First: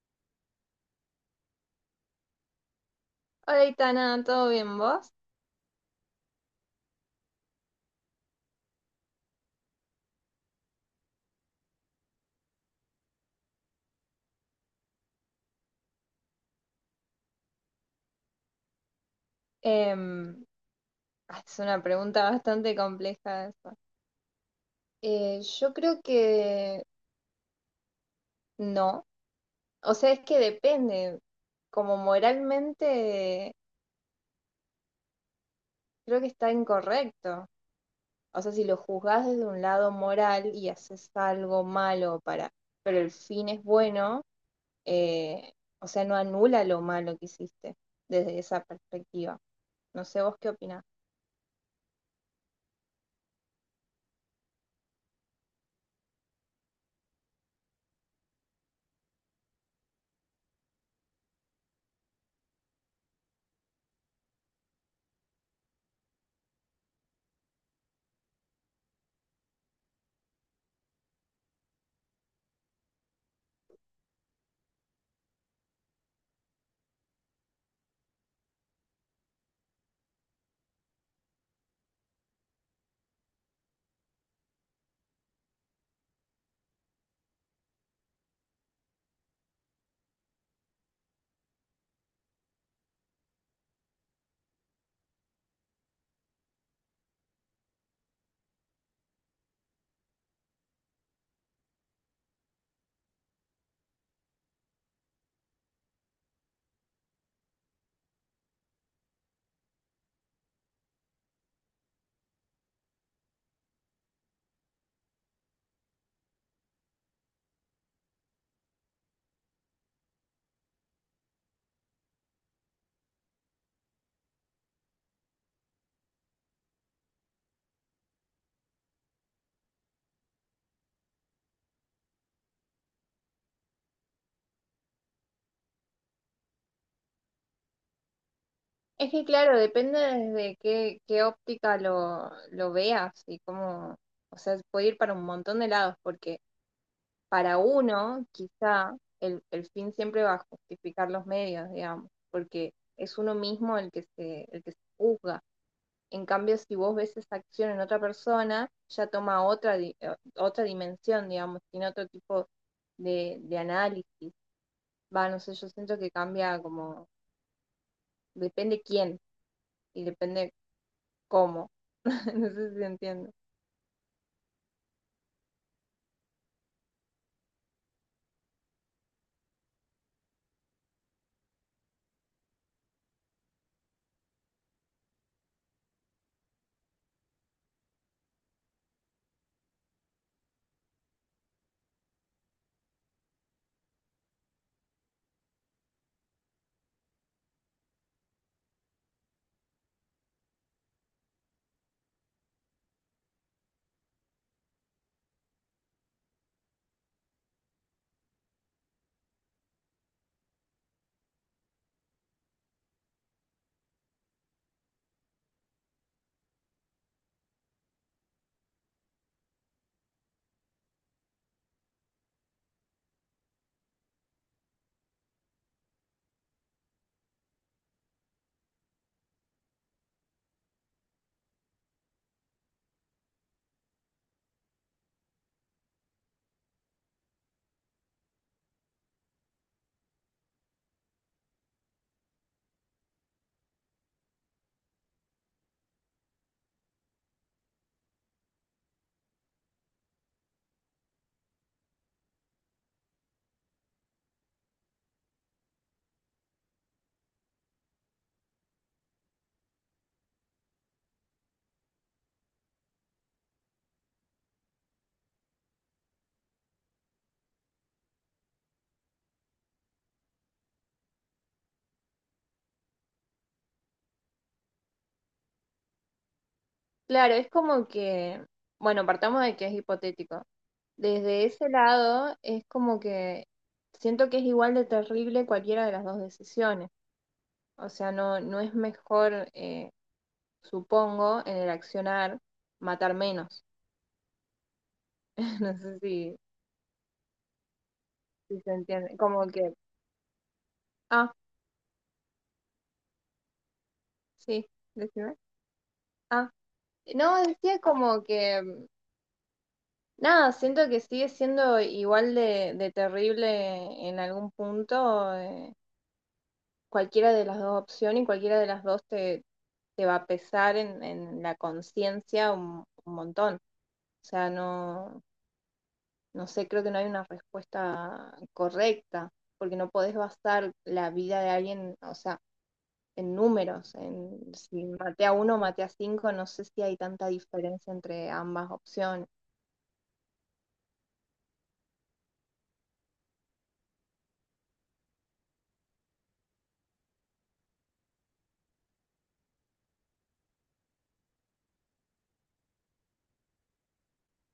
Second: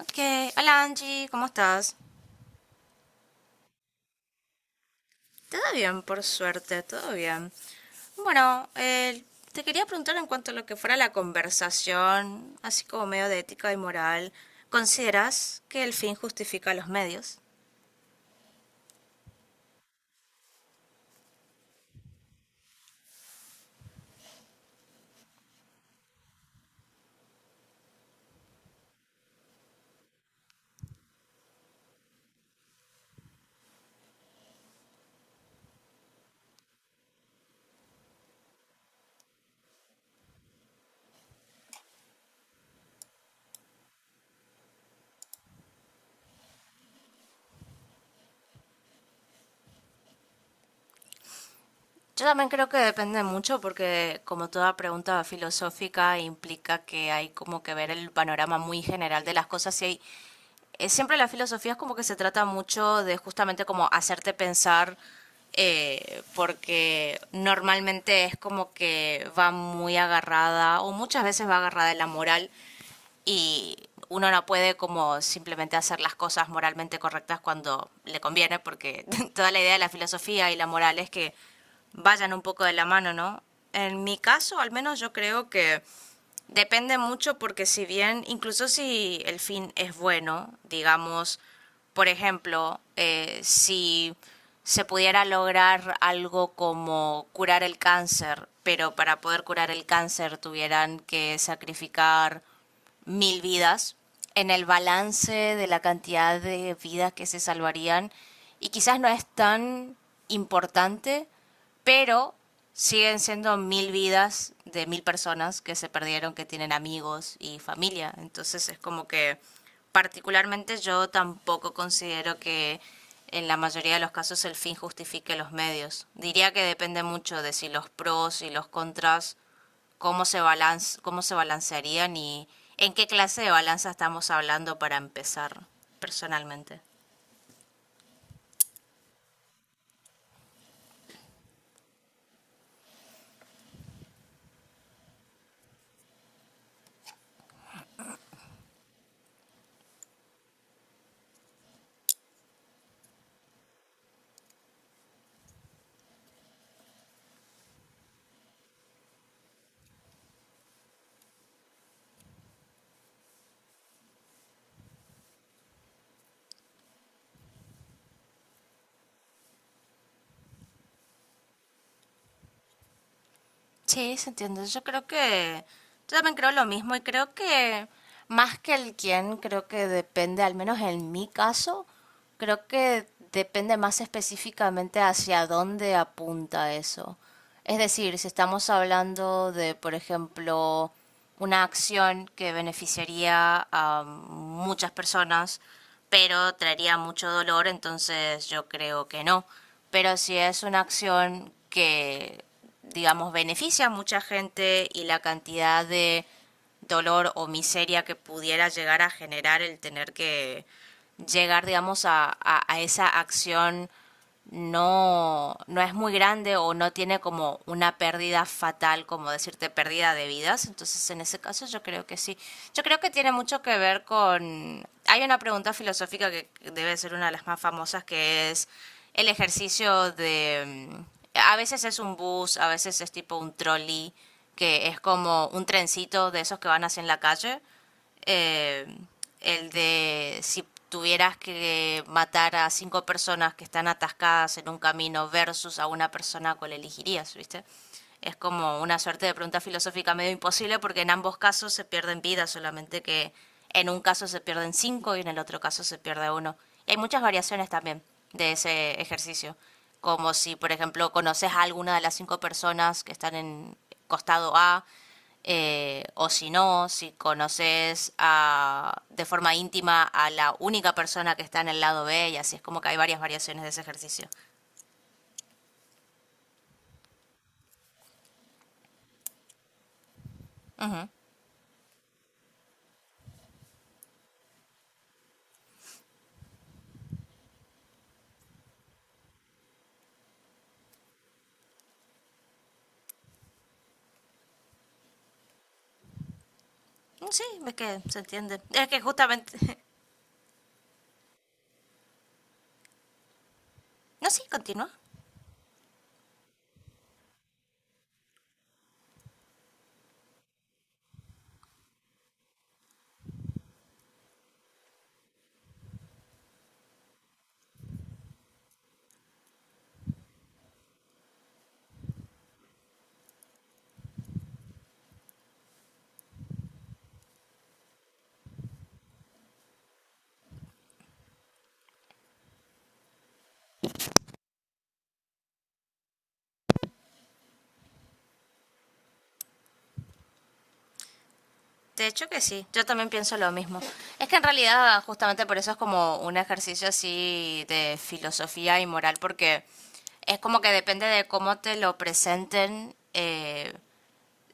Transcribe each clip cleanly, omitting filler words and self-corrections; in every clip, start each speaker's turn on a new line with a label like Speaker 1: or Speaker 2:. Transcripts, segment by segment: Speaker 1: Ok, hola Angie, ¿cómo estás?
Speaker 2: Hola, Itana, ¿todo bien vos?
Speaker 1: Todo bien, por suerte, todo bien. Bueno, te quería preguntar en cuanto a lo que fuera la conversación, así como medio de ética y moral, ¿consideras que el fin justifica los medios?
Speaker 2: Em, es una pregunta bastante compleja esa. Yo creo que no. O sea, es que depende. Como moralmente, creo que está incorrecto. O sea, si lo juzgás desde un lado moral y haces algo malo para, pero el fin es bueno, eh, o sea, no anula lo malo que hiciste desde esa perspectiva. No sé, ¿vos qué opinás?
Speaker 1: Yo también creo que depende mucho porque como toda pregunta filosófica implica que hay como que ver el panorama muy general de las cosas y hay siempre la filosofía es como que se trata mucho de justamente como hacerte pensar, porque normalmente es como que va muy agarrada o muchas veces va agarrada en la moral y uno no puede como simplemente hacer las cosas moralmente correctas cuando le conviene, porque toda la idea de la filosofía y la moral es que vayan un poco de la mano, ¿no? En mi caso, al menos yo creo que depende mucho porque si bien, incluso si el fin es bueno, digamos, por ejemplo, si se pudiera lograr algo como curar el cáncer, pero para poder curar el cáncer tuvieran que sacrificar 1.000 vidas en el balance de la cantidad de vidas que se salvarían y quizás no es tan importante, pero siguen siendo 1.000 vidas de 1.000 personas que se perdieron, que tienen amigos y familia. Entonces es como que particularmente yo tampoco considero que en la mayoría de los casos el fin justifique los medios. Diría que depende mucho de si los pros y los contras cómo se balance, cómo se balancearían y en qué clase de balanza estamos hablando para empezar personalmente.
Speaker 2: Es que claro, depende desde qué óptica lo veas y cómo, o sea, puede ir para un montón de lados, porque para uno quizá el fin siempre va a justificar los medios, digamos, porque es uno mismo el que el que se juzga. En cambio, si vos ves esa acción en otra persona, ya toma otra, otra dimensión, digamos, tiene otro tipo de análisis. Va, no sé, yo siento que cambia como, depende quién y depende. ¿Cómo? No sé si entiendo.
Speaker 1: Sí, se entiende. Yo creo que yo también creo lo mismo y creo que más que el quién, creo que depende, al menos en mi caso, creo que depende más específicamente hacia dónde apunta eso. Es decir, si estamos hablando de, por ejemplo, una acción que beneficiaría a muchas personas, pero traería mucho dolor, entonces yo creo que no. Pero si es una acción que, digamos, beneficia a mucha gente y la cantidad de dolor o miseria que pudiera llegar a generar el tener que llegar, digamos, a esa acción no es muy grande o no tiene como una pérdida fatal, como decirte, pérdida de vidas. Entonces, en ese caso, yo creo que sí. Yo creo que tiene mucho que ver con... Hay una pregunta filosófica que debe ser una de las más famosas, que es el ejercicio de... a veces es un bus, a veces es tipo un trolley, que es como un trencito de esos que van hacia en la calle. Eh, el de si tuvieras que matar a cinco personas que están atascadas en un camino versus a una persona, ¿cuál elegirías, viste? Es como una suerte de pregunta filosófica medio imposible porque en ambos casos se pierden vidas, solamente que en un caso se pierden cinco y en el otro caso se pierde uno. Y hay muchas variaciones también de ese ejercicio, como si, por ejemplo, conoces a alguna de las cinco personas que están en costado A, o si no, si conoces de forma íntima a la única persona que está en el lado B, y así es como que hay varias variaciones de ese ejercicio.
Speaker 2: Claro, es como que, bueno, partamos de que es hipotético.
Speaker 1: Ujú.
Speaker 2: Desde ese lado, es como que siento que es igual de terrible cualquiera de las dos decisiones. O sea, no es mejor, supongo, en el accionar matar menos. No sé si,
Speaker 1: Sí, es que se entiende.
Speaker 2: si se
Speaker 1: Es que
Speaker 2: entiende. Como
Speaker 1: justamente...
Speaker 2: que, ah,
Speaker 1: No, sí,
Speaker 2: sí,
Speaker 1: continúa.
Speaker 2: decime. Ah, no, decía como que. Nada, siento que sigue siendo igual de terrible en algún punto. Eh, cualquiera de las dos opciones y cualquiera de las dos te va a pesar en la conciencia un montón. O sea, no, no sé, creo que no hay una respuesta correcta, porque no podés basar la vida de alguien, o sea, en números. En, si maté a uno, o maté a cinco, no sé si hay tanta diferencia entre ambas opciones.
Speaker 1: De hecho que sí, yo también pienso lo mismo. Es que en realidad justamente por eso es como un ejercicio así de filosofía y moral, porque es como que depende de cómo te lo presenten,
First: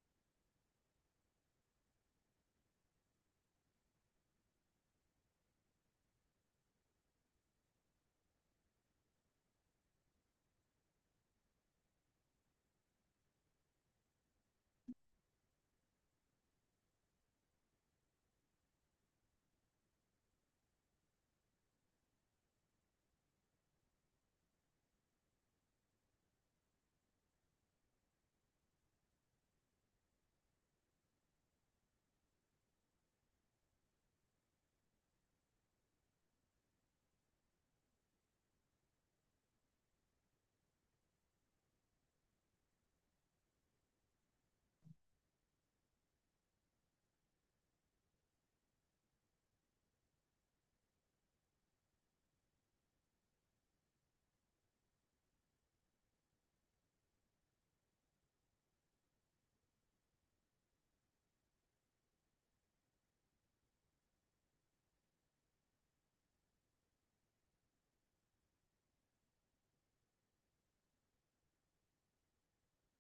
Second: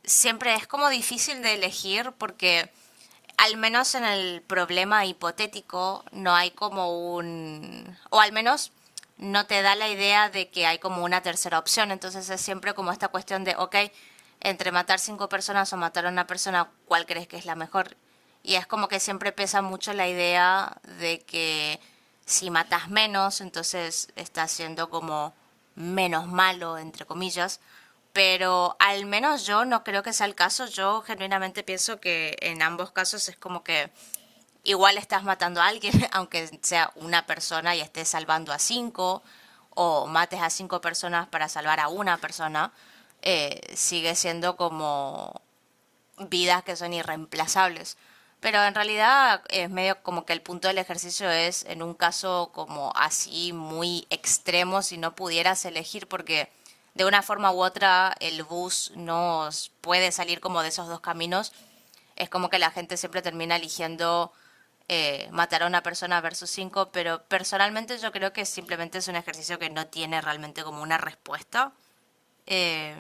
Speaker 1: siempre es como difícil de elegir porque al menos en el problema hipotético no hay como un, o al menos no te da la idea de que hay como una tercera opción, entonces es siempre como esta cuestión de, ok, entre matar cinco personas o matar a una persona, ¿cuál crees que es la mejor? Y es como que siempre pesa mucho la idea de que si matas menos, entonces estás siendo como menos malo, entre comillas, pero al menos yo no creo que sea el caso. Yo genuinamente pienso que en ambos casos es como que igual estás matando a alguien, aunque sea una persona y estés salvando a cinco, o mates a cinco personas para salvar a una persona, sigue siendo como vidas que son irreemplazables. Pero en realidad es medio como que el punto del ejercicio es en un caso como así muy extremo si no pudieras elegir porque de una forma u otra el bus no puede salir como de esos dos caminos. Es como que la gente siempre termina eligiendo matar a una persona versus cinco, pero personalmente yo creo que simplemente es un ejercicio que no tiene realmente como una respuesta. Eh,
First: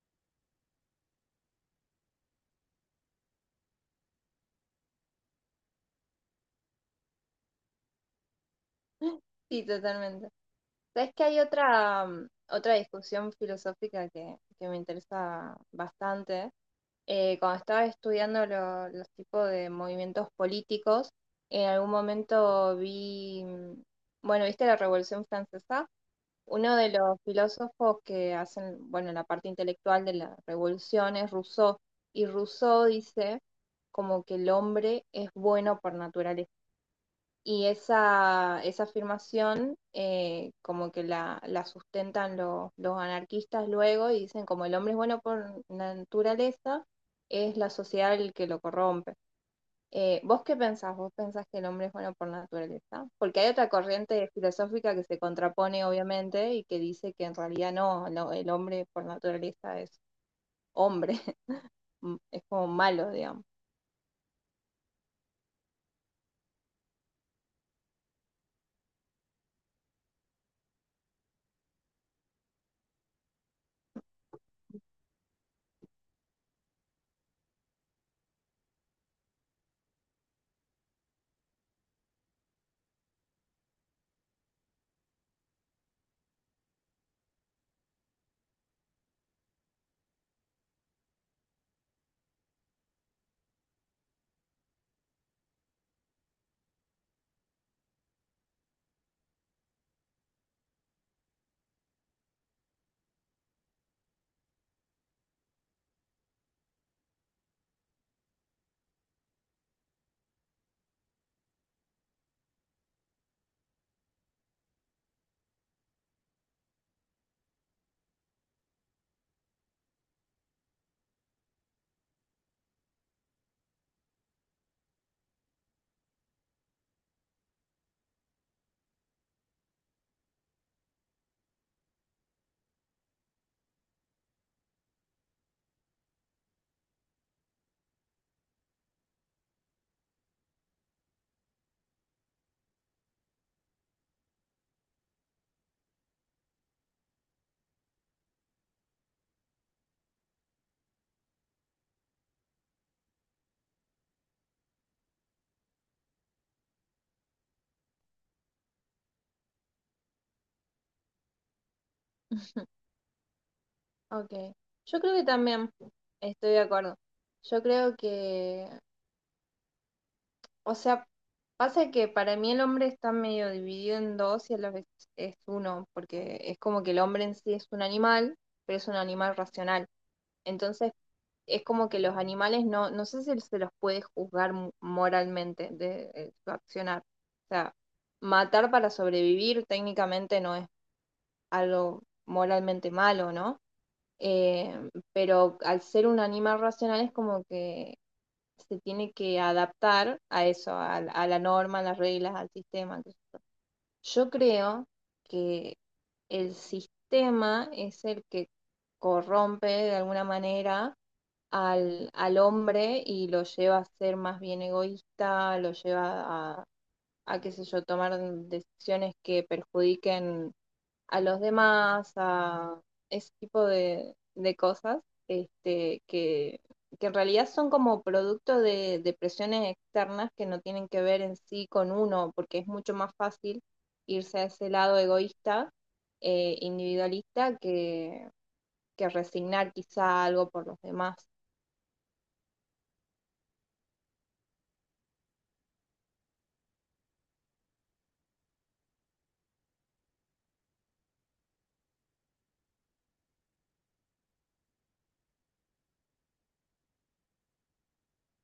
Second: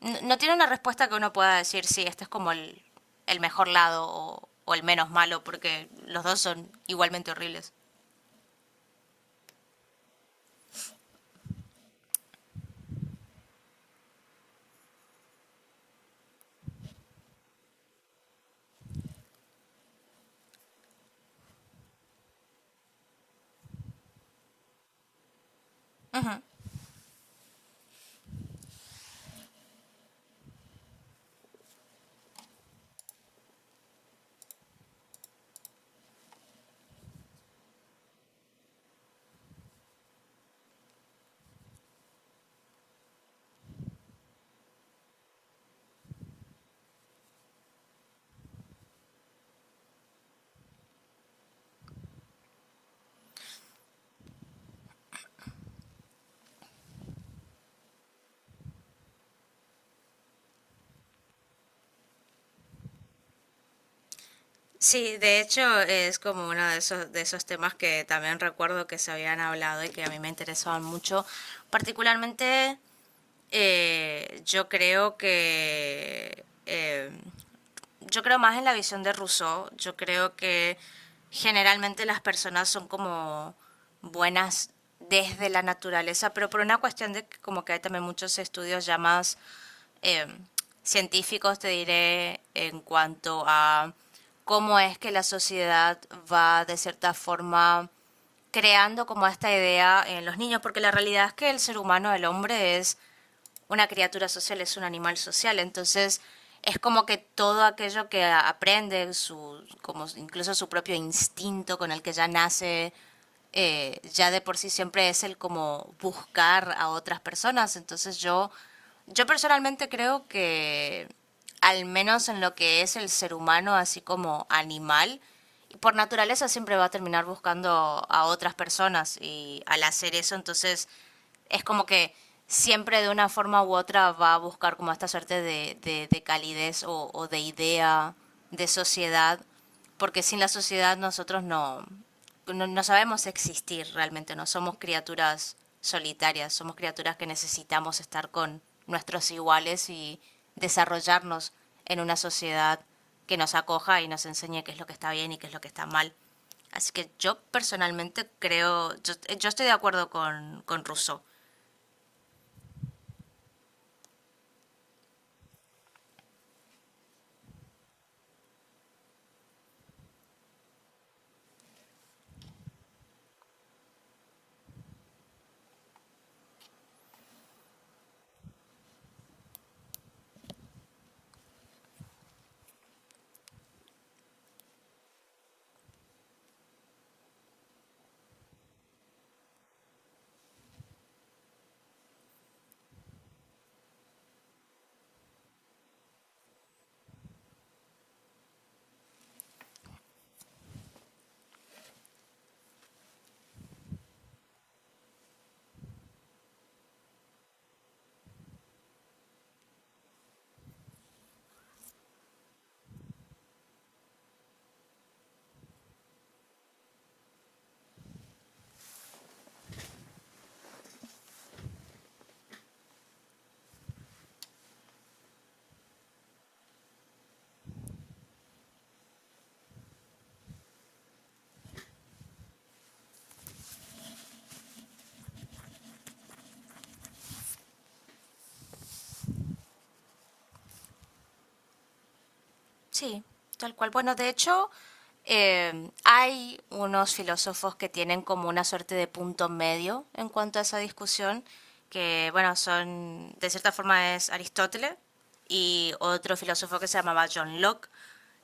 Speaker 1: no, no tiene una respuesta que uno pueda decir, sí, este es como el mejor lado o el menos malo, porque los dos son igualmente horribles.
Speaker 2: Sí, totalmente. Sabes que hay otra, otra discusión filosófica que me interesa bastante. Cuando estaba estudiando los tipos de movimientos políticos, en algún momento vi, bueno, ¿viste la Revolución Francesa? Uno de los filósofos que hacen, bueno, la parte intelectual de la revolución es Rousseau, y Rousseau dice como que el hombre es bueno por naturaleza. Y esa afirmación como que la sustentan los anarquistas luego y dicen como el hombre es bueno por naturaleza, es la sociedad el que lo corrompe. ¿Vos qué pensás? ¿Vos pensás que el hombre es bueno por naturaleza? Porque hay otra corriente filosófica que se contrapone obviamente y que dice que en realidad no, no, el hombre por naturaleza es hombre, es como malo, digamos.
Speaker 1: Sí, de hecho es como uno de esos temas que también recuerdo que se habían hablado y que a mí me interesaban mucho, particularmente. Eh, yo creo que... eh, yo creo más en la visión de Rousseau. Yo creo que generalmente las personas son como buenas desde la naturaleza, pero por una cuestión de que como que hay también muchos estudios ya más eh, científicos, te diré, en cuanto a cómo es que la sociedad va de cierta forma creando como esta idea en los niños, porque la realidad es que el ser humano, el hombre, es una criatura social, es un animal social, entonces es como que todo aquello que aprende, su, como incluso su propio instinto con el que ya nace, ya de por sí siempre es el como buscar a otras personas. Entonces yo personalmente creo que al menos en lo que es el ser humano, así como animal, por naturaleza siempre va a terminar buscando a otras personas y al hacer eso entonces es como que siempre de una forma u otra va a buscar como esta suerte de calidez o de idea, de sociedad, porque sin la sociedad nosotros no sabemos existir realmente, no somos criaturas solitarias, somos criaturas que necesitamos estar con nuestros iguales y desarrollarnos en una sociedad que nos acoja y nos enseñe qué es lo que está bien y qué es lo que está mal. Así que yo personalmente creo, yo estoy de acuerdo con Rousseau.
Speaker 2: Ok, yo creo que también estoy de acuerdo. Yo creo que, o sea, pasa que para mí el hombre está medio dividido en dos y a la vez es uno, porque es como que el hombre en sí es un animal, pero es un animal racional. Entonces, es como que los animales no, no sé si se los puede juzgar moralmente de, su accionar. O sea, matar para sobrevivir técnicamente no es algo moralmente malo, ¿no? Eh, pero al ser un animal racional es como que se tiene que adaptar a eso, a la norma, a las reglas, al sistema. Yo creo que el sistema es el que corrompe de alguna manera al hombre y lo lleva a ser más bien egoísta, lo lleva a qué sé yo, tomar decisiones que perjudiquen a los demás, a ese tipo de cosas, este, que en realidad son como producto de presiones externas que no tienen que ver en sí con uno, porque es mucho más fácil irse a ese lado egoísta, individualista, que resignar quizá algo por los demás.
Speaker 1: Sí, tal cual. Bueno, de hecho, hay unos filósofos que tienen como una suerte de punto medio en cuanto a esa discusión, que bueno, son, de cierta forma, es Aristóteles y otro filósofo que se llamaba John Locke.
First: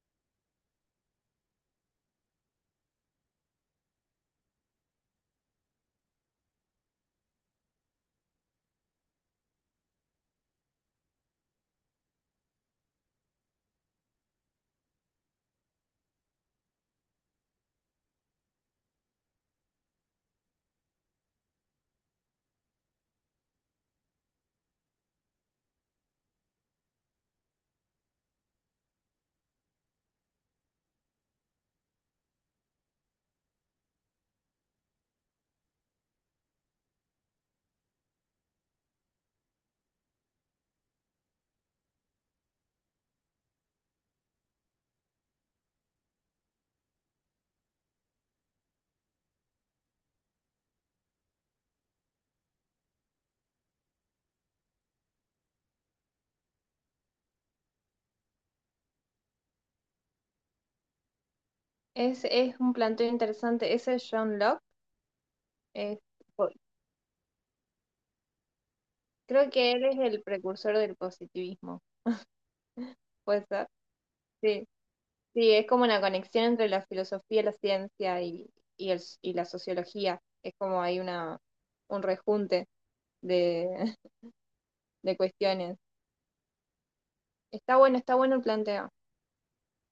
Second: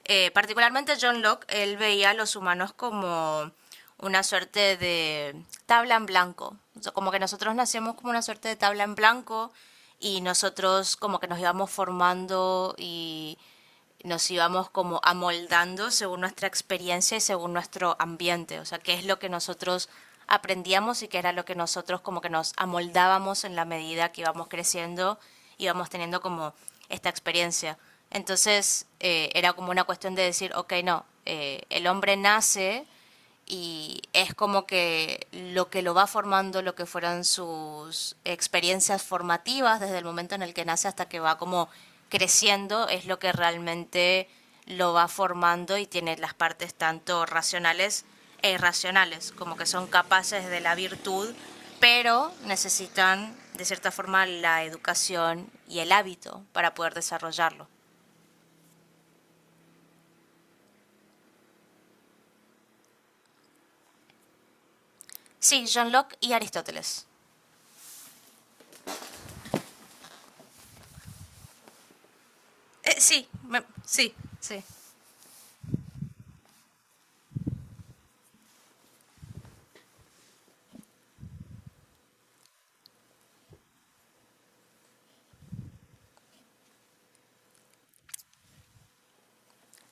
Speaker 1: Particularmente John Locke, él veía a los humanos como una suerte de tabla en blanco. O sea, como que nosotros nacíamos como una suerte de tabla en blanco y nosotros como que nos íbamos formando y nos íbamos como amoldando según nuestra experiencia y según nuestro ambiente, o sea, qué es lo que nosotros aprendíamos y qué era lo que nosotros como que nos amoldábamos en la medida que íbamos creciendo, íbamos teniendo como esta experiencia. Entonces era como una cuestión de decir, ok, no, el hombre nace y es como que lo va formando, lo que fueron sus experiencias formativas desde el momento en el que nace hasta que va como creciendo, es lo que realmente lo va formando y tiene las partes tanto racionales e irracionales, como que son capaces de la virtud, pero necesitan de cierta forma la educación y el hábito para poder desarrollarlo.
Speaker 2: Es un planteo interesante. Ese John Locke,
Speaker 1: Sí, John
Speaker 2: es,
Speaker 1: Locke y
Speaker 2: po-
Speaker 1: Aristóteles.
Speaker 2: creo que él es el precursor del positivismo. ¿Puede ser?
Speaker 1: Sí, sí.
Speaker 2: Sí. Sí, es como una conexión entre la filosofía, la ciencia y, y la sociología. Es como hay una, un rejunte de, de cuestiones. Está bueno el planteo.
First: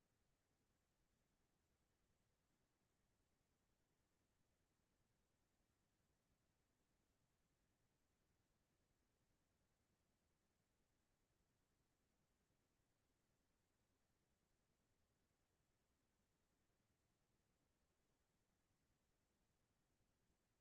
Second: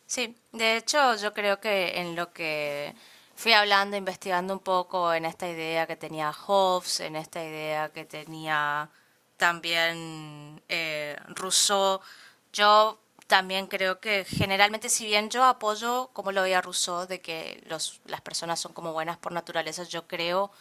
Speaker 1: Sí, de hecho yo creo que en lo que fui hablando, investigando un poco en esta idea que tenía Hobbes, en esta idea que tenía también Rousseau, yo también creo que generalmente si bien yo apoyo, como lo veía Rousseau, de que los, las personas son como buenas por naturaleza, yo creo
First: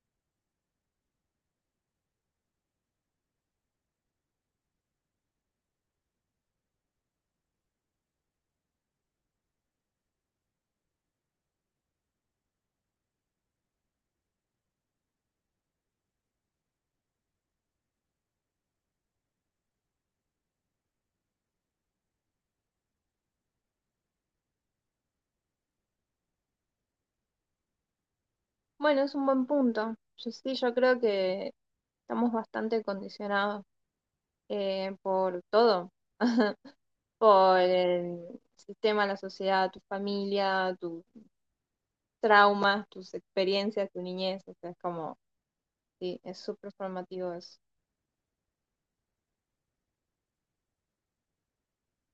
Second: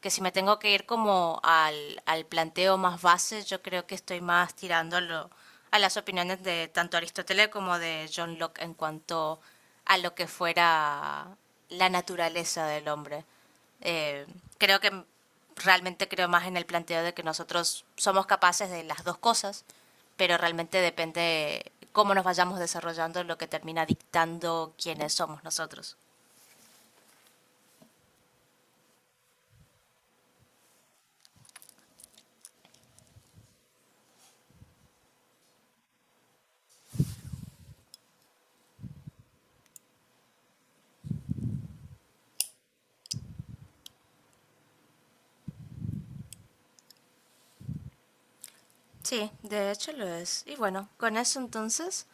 Speaker 1: que si me tengo que ir como al planteo más base, yo creo que estoy más tirando a las opiniones de tanto Aristóteles como de John Locke en cuanto a lo que fuera la naturaleza del hombre. Eh, Creo que realmente creo más en el planteo de que nosotros somos capaces de las dos cosas, pero realmente depende cómo nos vayamos desarrollando lo que termina dictando quiénes somos nosotros.
Speaker 2: Bueno, es un buen punto. Yo sí, yo creo que estamos bastante condicionados por todo, por el sistema, la sociedad, tu familia, tus traumas, tus experiencias, tu niñez. O sea, es como, sí, es súper formativo eso.
Speaker 1: Sí, de hecho lo es. Y bueno, con eso entonces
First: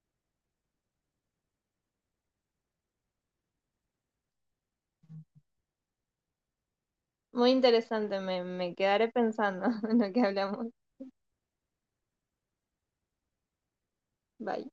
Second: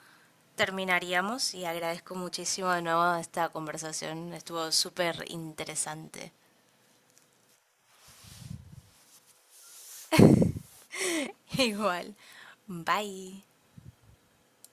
Speaker 1: terminaríamos y agradezco muchísimo de nuevo esta conversación. Estuvo súper interesante.
Speaker 2: Muy interesante, me quedaré pensando en lo que hablamos.
Speaker 1: Igual. Bye.
Speaker 2: Bye.